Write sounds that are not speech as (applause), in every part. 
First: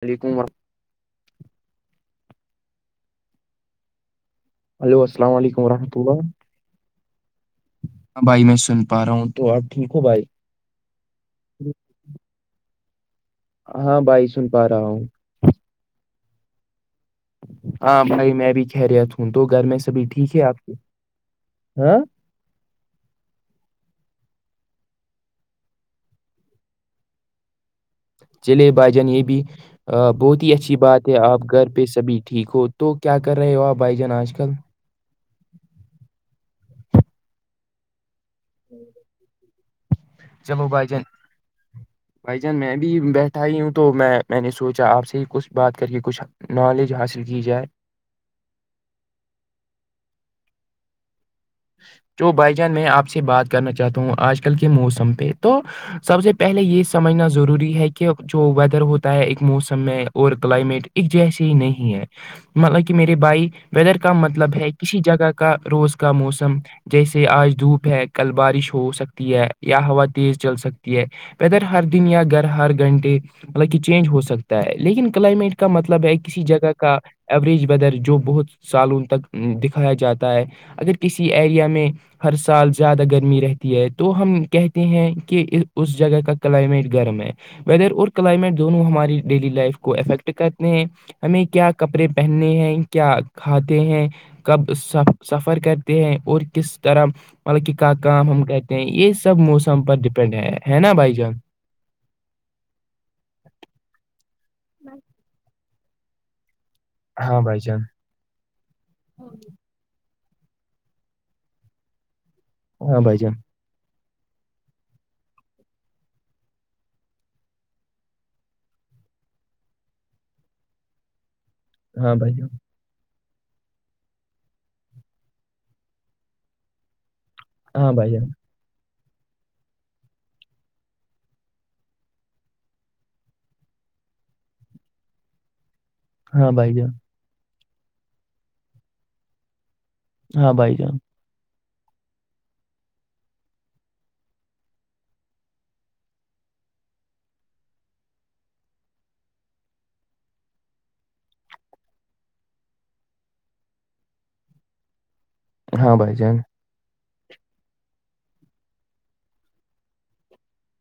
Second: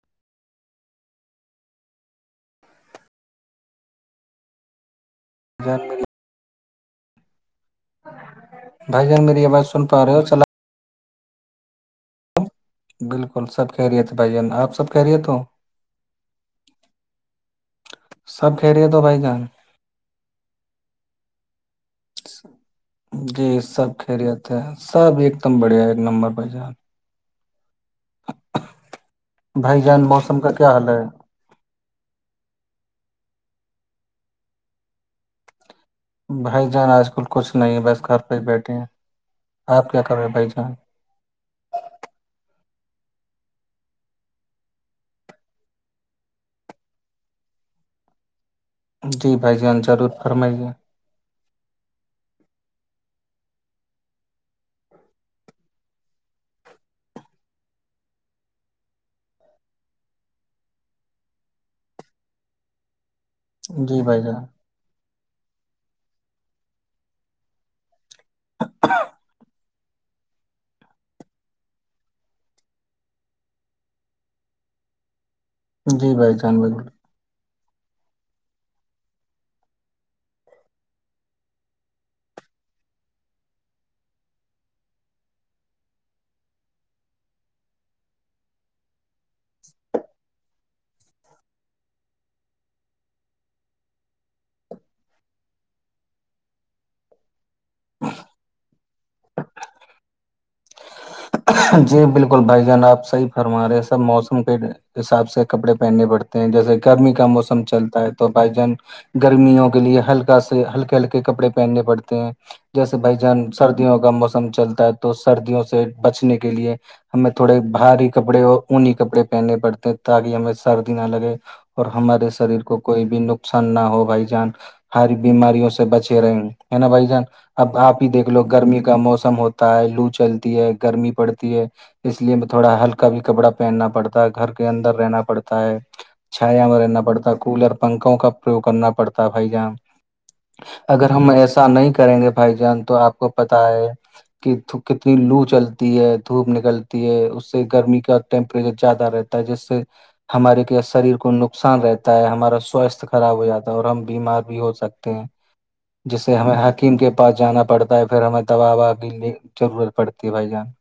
ولیکم ورم ہیلو السلام علیکم جان ورحمۃ اللہ ہاں بھائی میں سن پا بھائی رہا جان ہوں میری تو اور آواز سن ٹھیک ہو پا رہے بھائی چلا بالکل سب ہاں خیریت ہے بھائی سن جان پا آپ سب رہا کہہ ہوں رہیے تو ہاں بھائی میں سب بھی ہو خیریت بھائی ہوں جان تو گھر میں سبھی ٹھیک ہے آپ کے ہاں جی سب خیریت ہے سب ایک دم بڑھیا ایک نمبر پہ جان چلے بھائی جان یہ بھی بھائی جان موسم بہت کا ہی کیا اچھی حال بات ہے آپ گھر پہ سبھی ٹھیک ہو تو کیا کر رہے ہو آپ بھائی جان آج کل بھائی جان آج کل کچھ نہیں ہے بس گھر پہ ہی بیٹھے ہیں آپ کیا کر رہے بھائی جان بھائی جان میں بھی بیٹھا ہی ہوں تو میں میں نے سوچا آپ سے ہی کچھ بات کر کے کچھ نالج حاصل کی جائے جی بھائی جان ضرور فرمائیے جو بھائی جان میں آپ سے بات کرنا چاہتا ہوں آج کل کے موسم پہ تو سب سے پہلے یہ سمجھنا ضروری ہے کہ جو ویدر ہوتا ہے ایک موسم میں اور کلائمیٹ جیسی ہی نہیں ہے مطلب کہ میرے بھائی ویدر جی کا بھائی جان مطلب ہے کسی جگہ کا روز کا موسم جیسے آج دھوپ ہے کل بارش ہو سکتی ہے یا ہوا تیز چل سکتی ہے ویدر ہر دن یا گھر ہر گھنٹے مطلب کہ چینج ہو سکتا ہے لیکن کلائمیٹ کا مطلب جی ہے بھائی کسی جان جگہ بالکل کا ایوریج بدر جو بہت سالوں تک دکھایا جاتا ہے اگر کسی ایریا میں ہر سال زیادہ گرمی رہتی ہے تو ہم کہتے ہیں کہ اس جگہ کا کلائمیٹ گرم ہے ویدر اور کلائمیٹ دونوں ہماری ڈیلی لائف کو افیکٹ کرتے ہیں ہمیں کیا کپڑے پہننے ہیں کیا کھاتے ہیں کب س سفر کر ہیں اور کس طرح مطلب کہ کا کام ہم کر (unintelligible) یہ سب موسم پر ڈیپینڈ ہے ہے نا بھائی جان جی بالکل بھائی جان آپ صحیح فرما رہے ہیں سب موسم کے حساب سے کپڑے پہننے پڑتے جیسے گرمی کا ہاں بھائی موسم جان چلتا ہے تو بھائی جان گرمیوں کے لیے ہلکا سے ہلک ہلکے کپڑے پہننے پڑتے ہیں جیسے بھائی جان سردیوں کا موسم چلتا ہے تو سردیوں سے بچنے کے لیے ہمیں تھوڑے بھاری کپڑے اور اونی کپڑے پہننے پڑتے ہیں تاکہ ہمیں سردی نہ لگے اور ہاں ہمارے بھائی جان شریر کو کوئی بھی نقصان نہ ہو بھائی جان ہاری بیماریوں سے بچے رہے ہے نا بھائی جان اب ہاں آپ ہی بھائی جان دیکھ لو گرمی کا موسم ہوتا ہے لو چلتی ہے گرمی پڑتی ہے اس لیے تھوڑا ہلکا بھی کپڑا پہننا پڑتا ہے گھر کے اندر رہنا پڑتا ہے ہاں چھایا بھائی میں جان رہنا پڑتا کولر پنکھوں کا پروگ کرنا پڑتا ہے بھائی جان ہاں بھائی جان اگر ہم ایسا ا نہیں کریں گے بھائی جان تو آپ کو پت ہے کہ کتنی لو چل (unintelligible) تی ہے دھوپ نکلتی ہے اس سے گرمی کا ٹیمپریچر زیادہ رہتا ہے جس سے ہمارے شریر کو نقصان رہتا ہے ہمارا سواستھ خراب ہو جاتا ہے اور ہم بیمار بھی ہو سکتے ہاں بھائی جان جیسے ہمیں ہاتھ حکیم کے پاس جانا پڑتا ہے پھر ہمیں دباا کی لی ضرورت پڑتی ہے بھائی جان (unintelligible)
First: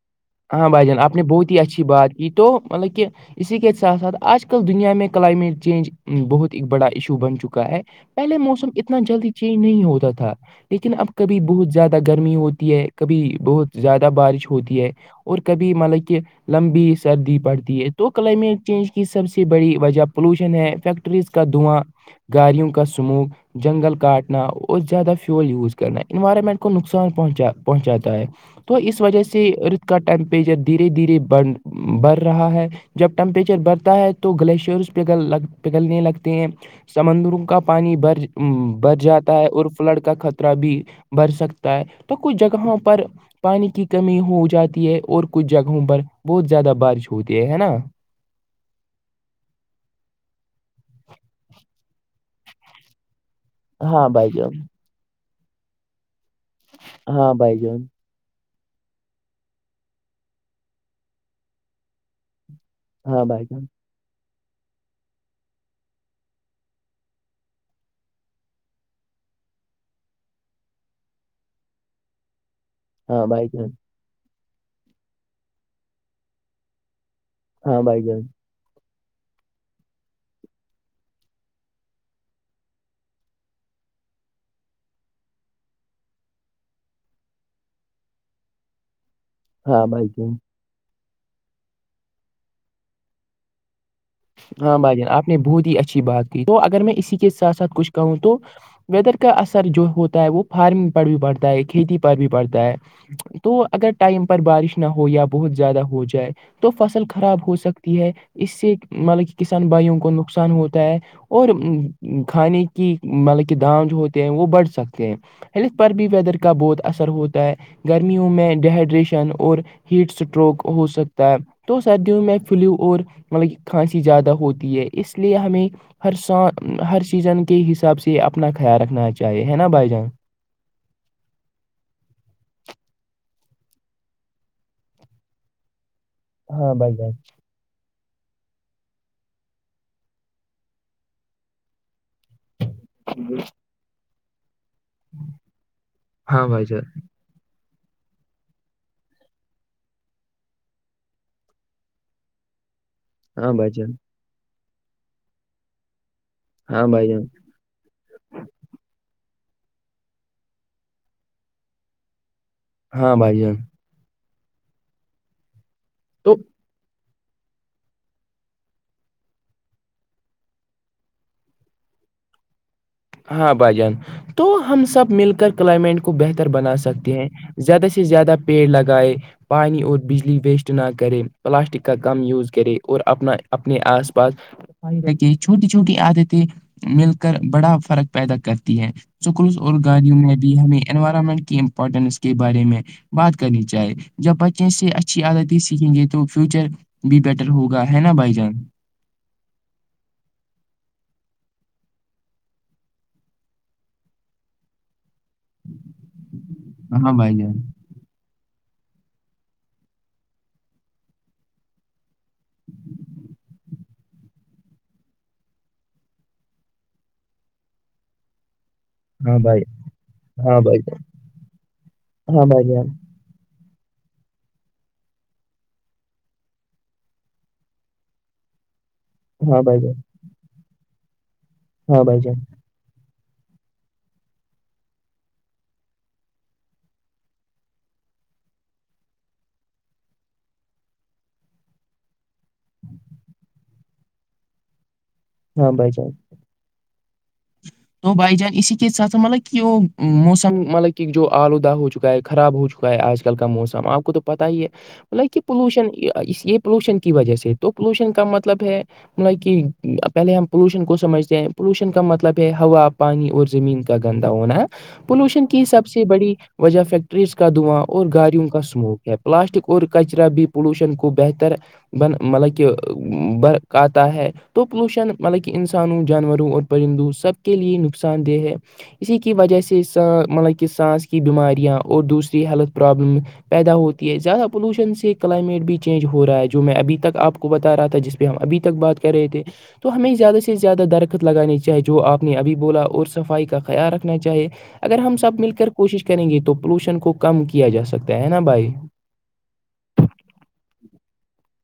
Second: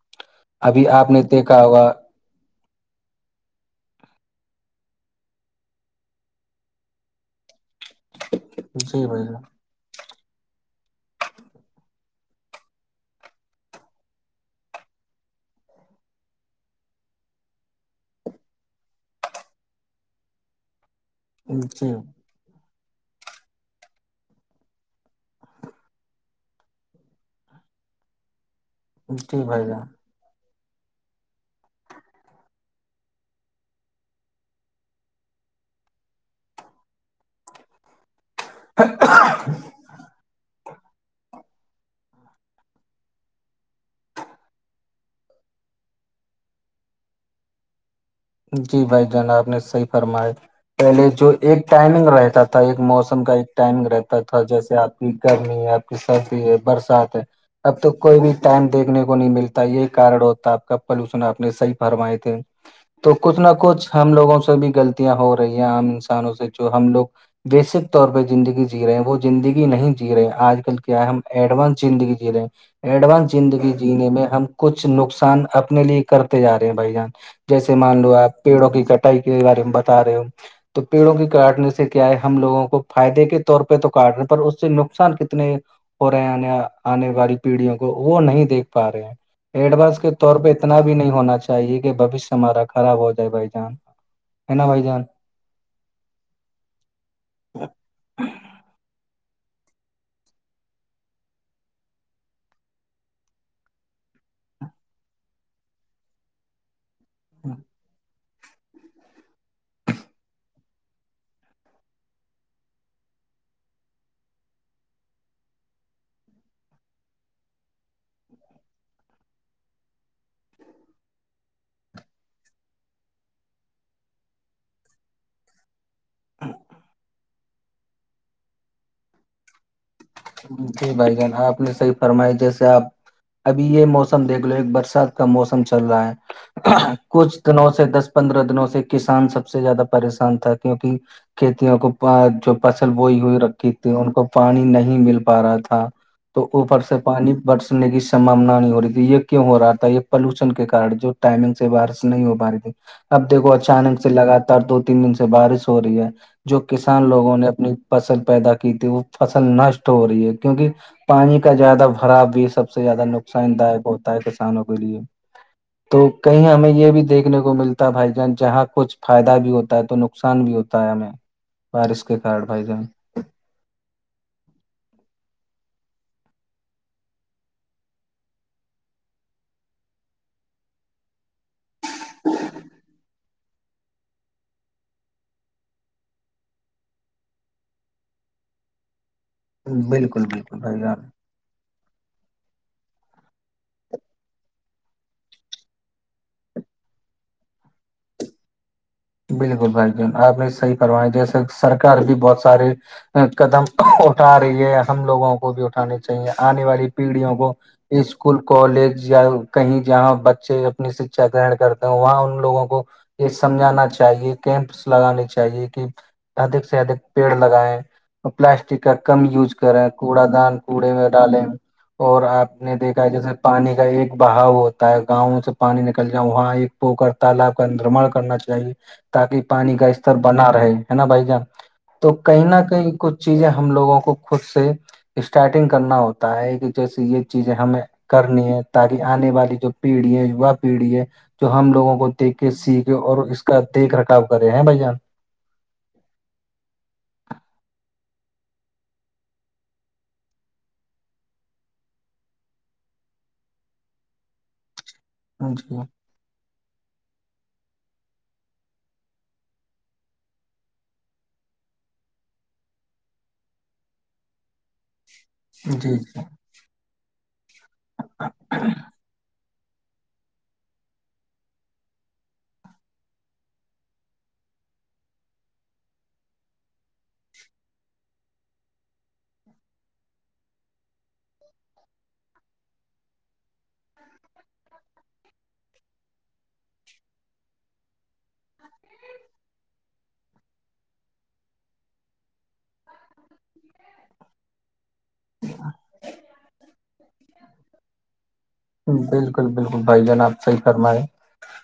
ہاں بھائی ابھی جان آپ نے بہت ہی دیکھا اچھی ہوگا بات کی تو مطلب کہ اسی کے ساتھ ساتھ آج کل دنیا میں کلائمیٹ چینج بہت ایک بڑا ایشو بن چکا ہے پہلے موسم اتنا جی بھائی جلدی جان چینج نہیں ہوتا تھا لیکن اب کبھی بہت زیادہ گرمی ہوتی ہے کبھی بہت زیادہ بارش ہوتی ہے اور کبھی مطلب کہ لمبی سردی پڑتی ہے تو کلائمیٹ چینج کی سب سے بڑی وجہ پولوشن ہے فیکٹر فیکٹریز کا دعااں جی گاریوں کا سموک جنگل کاٹنا اور زیادہ فیول یوز کرنا انوائرمنٹ کو نقصان پہنچا پہنچاتا ہے تو اس وجہ جی سے بھائی اردھ کا جان ٹیمپریچر دھیرے دھیرے بن بڑھ رہا ہے (unintelligible) جب ٹمپریچر بڑتا ہے تو گلیشیرس پگل پگلنے لگتے ہیں سمندروں کا پانی بر بر جاتا ہے اور فلڈ کا خطرہ بھی بڑھ سکتا ہے تو کچھ جگہوں پر پانی کی کمی ہو جاتی ہے اور کچھ جگہوں پر بہت زیادہ بارش ہوتی ہے ہے نا جی بھائی جناب نے صحیح فرمایا پہلے جو ایک ٹائمنگ رہتا تھا ایک موسم کا ایک ٹائم ہاں رہتا بھائی تھا جان جیسے آپ کی گرمی ہے آپ کی سردی ہے برسات ہے ہاں بھائی اب جان تو کوئی بھی ٹائم دیکھنے کو نہیں ملتا یہ کارن ہوتا آپ کا پلوشن آپ نے صحیح فرمائے تھے تو ہاں کچھ بھائی نہ جان کچھ ہم لوگوں سے بھی غلطیاں ہو رہی ہیں عام انسانوں سے جو ہم لوگ بیسک طور پہ زندگی جی رہے ہیں وہ زندگی نہیں جی رہے آج کل کیا ہم ایڈانس زندگی جی جے ہاں ایڈوانس بھائی جان زندگی جینے میں ہم کچھ نقصان اپنے لیے کرتے جا رہے ہیں بھ جان جیسے ہاں مان بھائی لو جان آپ پیڑوں کی کٹائی کے بارے میں بتا رہے ہو تو پیڑوں کی کاٹنے سے کیا ہے ہم لگوں کو فائدے کے طور پہ تو کاٹ رہ ہیں پر اس سے نقصان کتنے ہو رہے آنے آنے والی پیڑھیوں کو وہ نہیں دیکھ پا رہے ہیں ہاں ایڈوانس بھائی کے جان طور پہ اتنا بھی نہیں ہونا چاہیے کہ بوشیہ ہمارا خراب ہو جائے بھائی جان ہاں بھائی جان آپ نے بہت ہی اچھی بات کی تو اگر میں اسی کے ساتھ ساتھ کچھ کہوں تو ویدر کا اثر جو ہوتا ہے وہ فارمنگ پر بھی پڑتا ہے کھیتی پر بھی پڑتا ہے تو اگر ٹائم پر بارش نہ ہو یا بہت زیادہ ہو جائے تو فصل خراب ہو سکتی ہے اس سے مطلب کہ کسان بھائیوں کو نقصان ہوتا ہے اور کھانے کی مطلب کہ دام جو ہوتے ہیں وہ بڑھ سکتے ہیں ہیلتھ پر بھی ویدر کا بہت اثر ہوتا ہے گرمیوں میں ڈیہائیڈریشن اور ہیٹ اسٹروک ہو سکتا ہے تو سردی ہ میں فلیو اور مطلب کھانسی زیادہ ہوتی ہے اس لیے ہمیں ہر س ہر سیزن کے حساب سے اپنا خیال رکھنا چاہے نا بھائی جان جی بھائی جان آپ نے صحی فرمائی جیسے آپ ابھی یہ موسم دیکھ لو ایک برسات کا موسم چل رہا ہاں ہے بھائی جان کچھ دنوں سے دس پندرہ دنوں سے کسان سب سے زیادہ پریشان تھا کیونکہ کتی آ کو پ جو فصل بوئی ہوئی رکھی تھی ان کو پانی نہیں مل پا رہا تھا تو ہاں بھائی اوپر جان سے پانی برسنے کی سمبانا نہیں ہو رہی تھی یہ کیوں ہو رہا تھا یہ پلوشن کےارن جو ٹائمنگ سے بارش نہیں ہو پا رہی تھی اب دیکھو ہاں بھائی جان اچانک سے لگاتار دو تین دن سے بارش ہو رہی ہے جو ہاں بھائی کسان جان لوگوں نے اپنی فصل پیدا کی تھی وہ فصل نشٹ ہو رہی ہے کیونکہ پانی کا زیادہ بھرا بھی سب سب سے زیادہ ہاں بھائی جان نقصان داک ہوتا ہے کسانوں کے لیے تو کہیں ہمیں یہ بھی دیکھنے کو ملتا بھائی جان جہاں کچھ فائدہ بھی ہوتا ہے تو نقصان بھی ہوتا ہے ہمیں بارش کے کار بھائی جان ہاں بھائی جان تو ہم سب مل کر کلائمیٹ کو بہتر بنا سکتے ہیں زیادہ سے زیادہ پیڑ لگائے پانی اور بجلی ویسٹ نہ کرے پلاسٹک کا کم یوز کرے اور اپنا اپنے آس پاس ائی رکے چھوٹی چھوٹی عادتیں مل کر بڑا فرق پیدا کرتیتی سکول اور گاڑیوں بالکل میں بھی بالکل بھائی ہمیں جان انوائرمنٹ کے پٹنس کے بارے میں بات کرنی چاہی جب ب اچے سے اچھی عادتیں سیکھیں گے تو فیوچر بھی بیٹر ہوگا ہے نا بھائی جان بالکل بھائی ج آپ نے صحی کروا ہے جیسے سرار بھی بہت سارے قدم اٹھا رہی ہے ہم لوگوں کو بھی اٹھانی چاہیے آنے والی ہاں پیڑھیوں بھائی کو جان اسکول کالج یا کہیں جہاں بچے اپنی شکچھا گرہن کرتے ہیں وہاں ان لوگوں کو یہ سمجانان چ چاہیے کیمپس لگانے چاہیے کہ ادک سے ادھک پیڑ لگیں اور پلاسٹک کا کم ہاں یوز بھائی کریں کوڑا دان ہاں بھائی کوڑے جان میں ڈالیں اور ہاں آپ بھائی نے جان دیکھا ہے جیسے پانی کا ایک بہاؤ ہوتا ہے گاؤں سے پانی نکل جاؤ وہاں ایک پوکر تالاب کا نرما کرنا چاہیے تاکہ ہاں پانی بھائی کا جان استر بنا رہے ہے نا بھائی جان ہاں تو بھائی جان کہیں نہ کہیں کئی کچھ چیزیں ہم لوگوں کو خود سے اسٹارٹنگ کرنا ہوتا ہے کہ جیسے یہ چیزیں ہمیں کرنی ہے تاکہ آنے والی جو پیڑھی ہے وا پیڑھی ہے جو ہم لوگوں کو دیک کے سیکھے اور اس کا دیکھ رکھاؤ کرے ہیں بھائی جان ہاں بائی جان تو بھائی جان اسی کے ساتھ س مطلب کہ موسم مطلب کہ جو آلودہ ہو چکا ہے خراب ہو چکا ہے ا ہے آج کل کا موسم آپ کو تو پتا ہی ہے مطلب کہ جی پولوشن اس یہ پولوشن کی وجہ سے تو پولوشن کا مطلب ہے مطلب کہ پہلے ہم پولوشن کو سمجھتے ہیں پولوشن کا مطلب پہ ہوا پانی اور زمین کا گندا ہونا ہے پولوشن کی سب جی سے بڑی وجہ فیکٹریز کا دعاں اور گاڑیوں کا اسموک ہے پلاسٹک اور کچرا بھی پولوشن کو بہتر بن مطلب کہ بر آتا ہے تو پلوشن مطلب کہ انسانوں جانوروں اور پرندوں سب کے لیے نقصان دہ ہے اسی کی وجہ سے مطلب کہ سانس کی بیماریاں اور دوسری ہیلتھ پرابلم پیدا ہوتی ہے زیادہ پولوشن سے کلائمیٹ بھی چینج ہو رہا ہے جو میں ابھی تک آپ کو بتا رہا تھا جس پہ ہم ابھی تک بات کر رہے تھے تو ہمیں زیادہ سے زیادہ درخت لگانانی چاہیے جو آپ نے ابھی بولا اور صفائی کا خیال رکھنا چاہیے اگر ہم سب مل کر کوشش کریں گے تو پولوشن کو کم کیا جا سکتا ہے نا بھائی بالکل بالکل بھائی جان آپ صحی فرمے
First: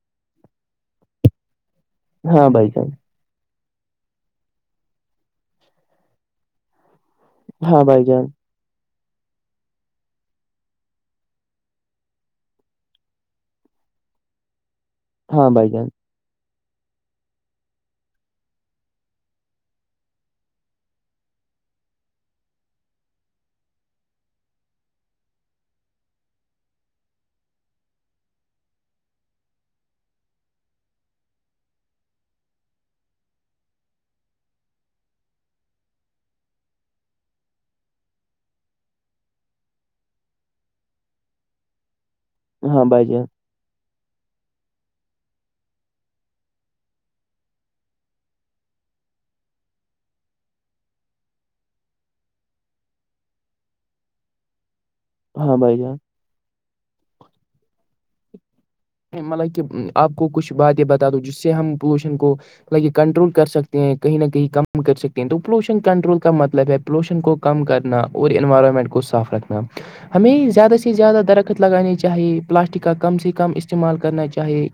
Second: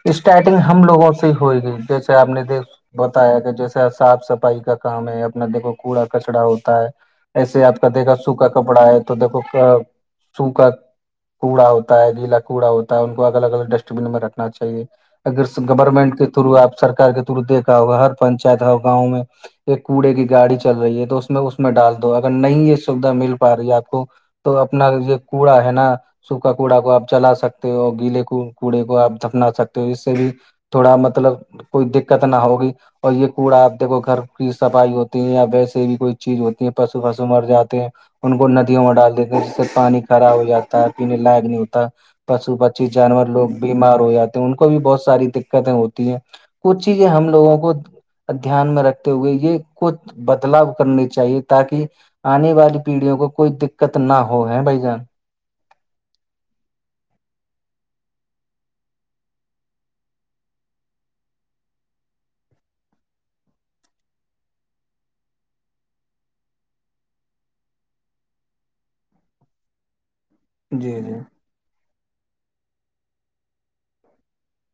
اسٹارٹنگ ہم لوگوں سے ہوئے گی آپ نے ہاں دیک بھائی جان ب ہوتا ہے کہ جیسے صاف صفائی کا کام ہے اپنا دیکو کوڑا کچڑا ہوتا ہے ایسے آپ ہاں کا بھائی دیکھا جان سوکھا کپڑا ہے تو دیکھو سوکھا کوڑا ہوتا ہے گیلا کوڑا ہوتا ہے ان کو الگ الگ ڈسٹ بین میں رکھنا چاہیے اگر ہاں بھائی جان گورنمنٹ کے تھرو آپ سرار کے تھرو دیکا ہوگا ہر پنچایت ہو گاؤں میں ایک کوڑے کی گاڑی چل رہی ہے تو اس میں اس میں ڈال دو اگر نہیں یہ سویدھا مل پا رہی ہے آپ کو تو اپنا یہ کوڑا ہے نا س کا کوڑا کو آپ جلا سکتے ہو اور گیلے کو کوڑے کو آپ دفنا سکتے ہو اس سے بھی تھوڑا مطلب کوئی دقت نہ ہوگی اور یہ کوڑا آپ دیکھو گھر کی صفائی ہوتی ہے یا ویسے بھی کوئی چیز ہوتی ہے پسو پسو مر جاتے ہیں ان کو ندیوں میں ڈال دیتے ہیں جس سے پانی خراب ہو جاتا ہے پینے لائق نہیں ہوتا پشو ہاں پچی بھائی جان جانور لوگ بیمار ہو جاتے ہیں ان کو بھی بہت ساری دقتیں ہوتی ہیں کچھ چیزیں ہم لوگوں کو دھیان میں رکھتے ہوئے یہ کچھ بدلاؤ کرنی چاہیے تاکہ آنے والی پیڑھیوں کو کوئی دقت نہ ہو ہے بھائی جان ہاں بھائی جان مطلب کہ آپ کو کچھ باتیں بتا دووں جس سے ہم پولوشن کو یہ کنٹرول کر سکتے ہیں کہیں نہ کہیں کم کر سکتے ہیں تو پولوشن کنٹرول کا مطلب ہے پولوشن کو کم کرنا اور انوائرمنٹ کو صاف رکھنا ہمیں زیادہ س سے جی جی زیادہ درخت لگانے چاہے پلاسٹک کا کم س سے کم استعمال کرنا چاہیے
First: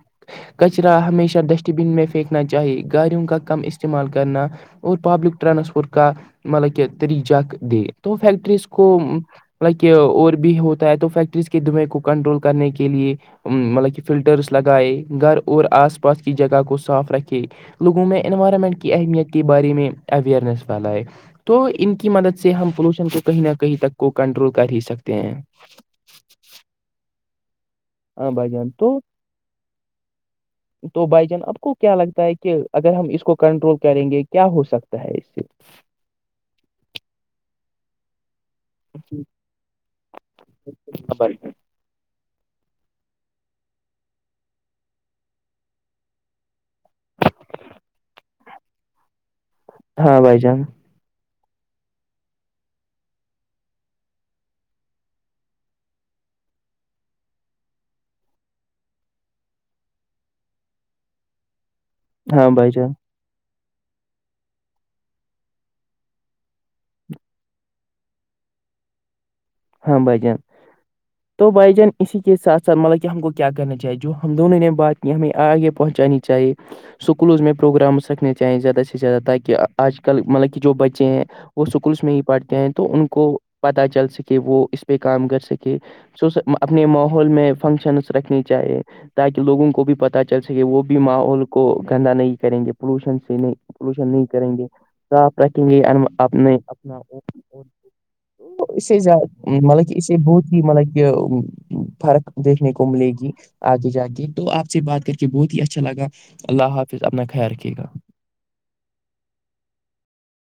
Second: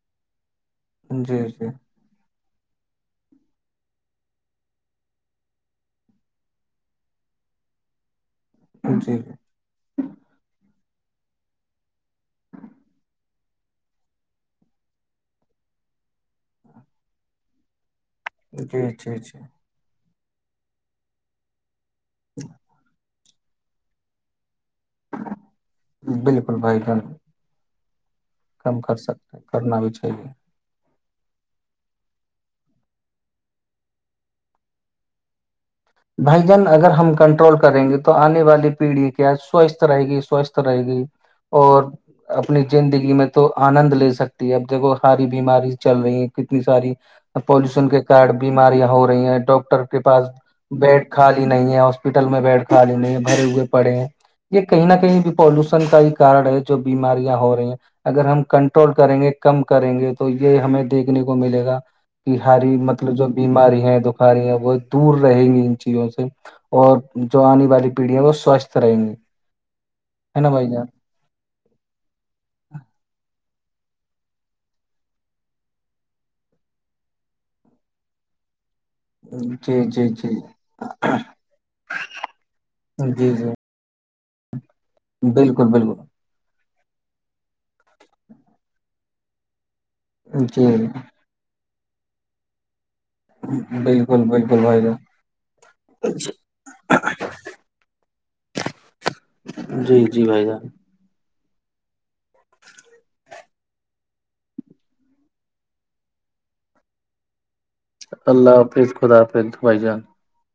کچرا جی ہمیشہ جی ڈسٹ بین میں پھینکنا چاہیے گااریوں کا کم استعمال کرنا اور پبلک ٹرانسپورٹ کا مطلب کہ طرجہ دے تو فیکٹریز کو جی لائک اور بھی ہوتا ہے تو فیکٹریز کے دوائی کو کنٹرول کرنے کے لیے ا مطل فلٹرس لگائے گھر اور آس پاس کی جگہ کو صاف رکھے لوگوں میں انوائرمنٹ جی کی جی اہمیت جی کے بارے میں اوئرنیس پھیلائے تو ان کی مدد سے ہم پولوشن کو کہیں نہ کہیں تک کو کنٹرول کر ہی سکتے ہیں بالکل بھائی جان ہاں بھائی جان کم تو کر سکتے کرنا بھی چاہیے تو بھائی جان آپ کو کیا لگتا ہے کہ اگر ہم اس کو کنٹرول کریں گے کیا ہو سکتا ہے اس سے بھائی جان اگر ہم کنٹرول کریں گے تو آنے والی پیڑھی سے کیا سوستھ رہے گئی سوستھ رہ گئی خبر اور اپنی زندگی میں تو آنند لے سکتی ہے اب جگ ساری بیماری چل رہی ہے کتنی ساری پولوشن کے کارڈ بیماریاں ہو رہی ہیں ڈاکٹر کے ہاں پاس بھائی جان بیڈ خالی نہیں ہے ہاسپٹل میں بیڈ خالی نہیں ہے بھرے ہوئے پڑے ہیں یہ کہیں نہ کہیں بھی پولوشن کا ہی کارن ہے جو بیماریاں ہو رہی ہیں اگر ہم کنٹرول کریں گے کم کریں گے تو یہ ہمیں دیکھنے کو ملے گا کی ہاں بھائی ہاری جان مطلب جو بیماری ہیں دخاری ہیں وہ دور رہیں گی چیزوں سے اور جو آنے والی پیڑھی ہے وہ سوستھ رہیں گی ہاں بائی جان ہے نا بھائی جان تو بائی جان اسی کے ساتھ ساتھ مطلب کہ ہم کو کیا کرنا چاہیے جو ہم دونوں نے بات کی ہمیں آگے پہنچانی چاہیے سکولز میں پروگرام سکھنے چاہیں زیادہچ سے زیادہ تاکہ جی آج جی کل جی مطلب کہ جو بچے ہیں وہ اسکولس میں ہی پڑھتے ہیں تو ان کو جی جی پتہ چل سکے وہ اس پہ کام کر بالکل سکے بالکل اپنے ماحول میں فنکشنس رکھنی چاہیے تاکہ لوگوں کو بھی پ پ چل سکے جی وہ بھی ماحول کو گندا نہیں کریں گے پولوشن سے نہیں پولوشن نہیں بالکل کریں بالکل گے بھائی جان صاف رکھیں گے اپنے اپنا اسے زیاد مطلب کہ جی اسے جی بھائی بہت ہی جان مطلب کہ فرق دیکھنے کو ملے گی آگے جا کے تو آپ سے بات کر کے بہت ہی اچھا لگا اللہ حافظ اپنا خیال رکھیے گا اللہ حافظ خدافظ بھائی جان